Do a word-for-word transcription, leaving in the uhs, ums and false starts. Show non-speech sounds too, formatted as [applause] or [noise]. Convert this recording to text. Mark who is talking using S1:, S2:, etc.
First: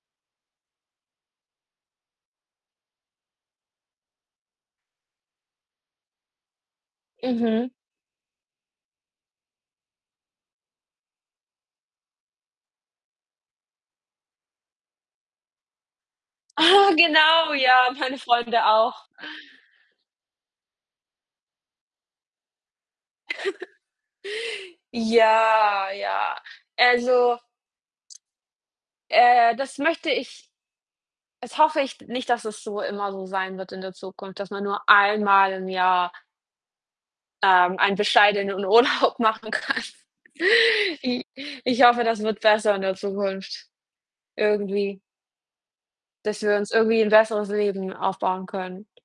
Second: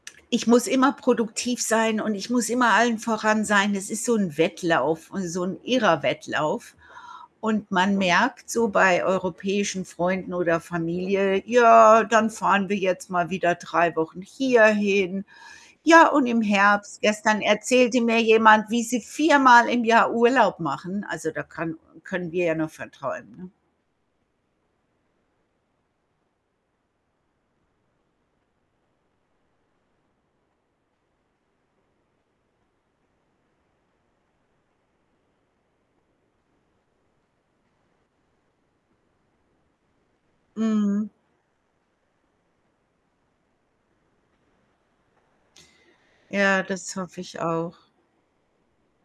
S1: Ich muss immer produktiv sein und ich muss immer allen voran sein. Es ist so 'n Wettlauf, äh, so 'n irrer Wettlauf. Und
S2: Mhm.
S1: man merkt so bei europäischen Freunden oder Familie: „Ja, dann fahren wir jetzt mal wieder drei Wochen hierhin. Ja, und im
S2: Ah,
S1: Herbst“ gestern
S2: genau, ja,
S1: erzählte
S2: meine
S1: mir
S2: Freunde
S1: jemand, wie sie
S2: auch.
S1: viermal im Jahr Urlaub machen. Also, da kann können wir ja nur von träumen, ne?
S2: [chuckles] Ja, ja. Also äh, das möchte ich das hoffe ich nicht, dass es so immer so sein wird in der Zukunft, dass man nur einmal im Jahr ähm, einen bescheidenen Urlaub machen kann.
S1: Mhm.
S2: I ich hoffe, das wird besser in der Zukunft, irgendwie dass wir
S1: Ja,
S2: uns
S1: das
S2: irgendwie 'n
S1: hoffe ich
S2: besseres
S1: auch.
S2: Leben aufbauen können.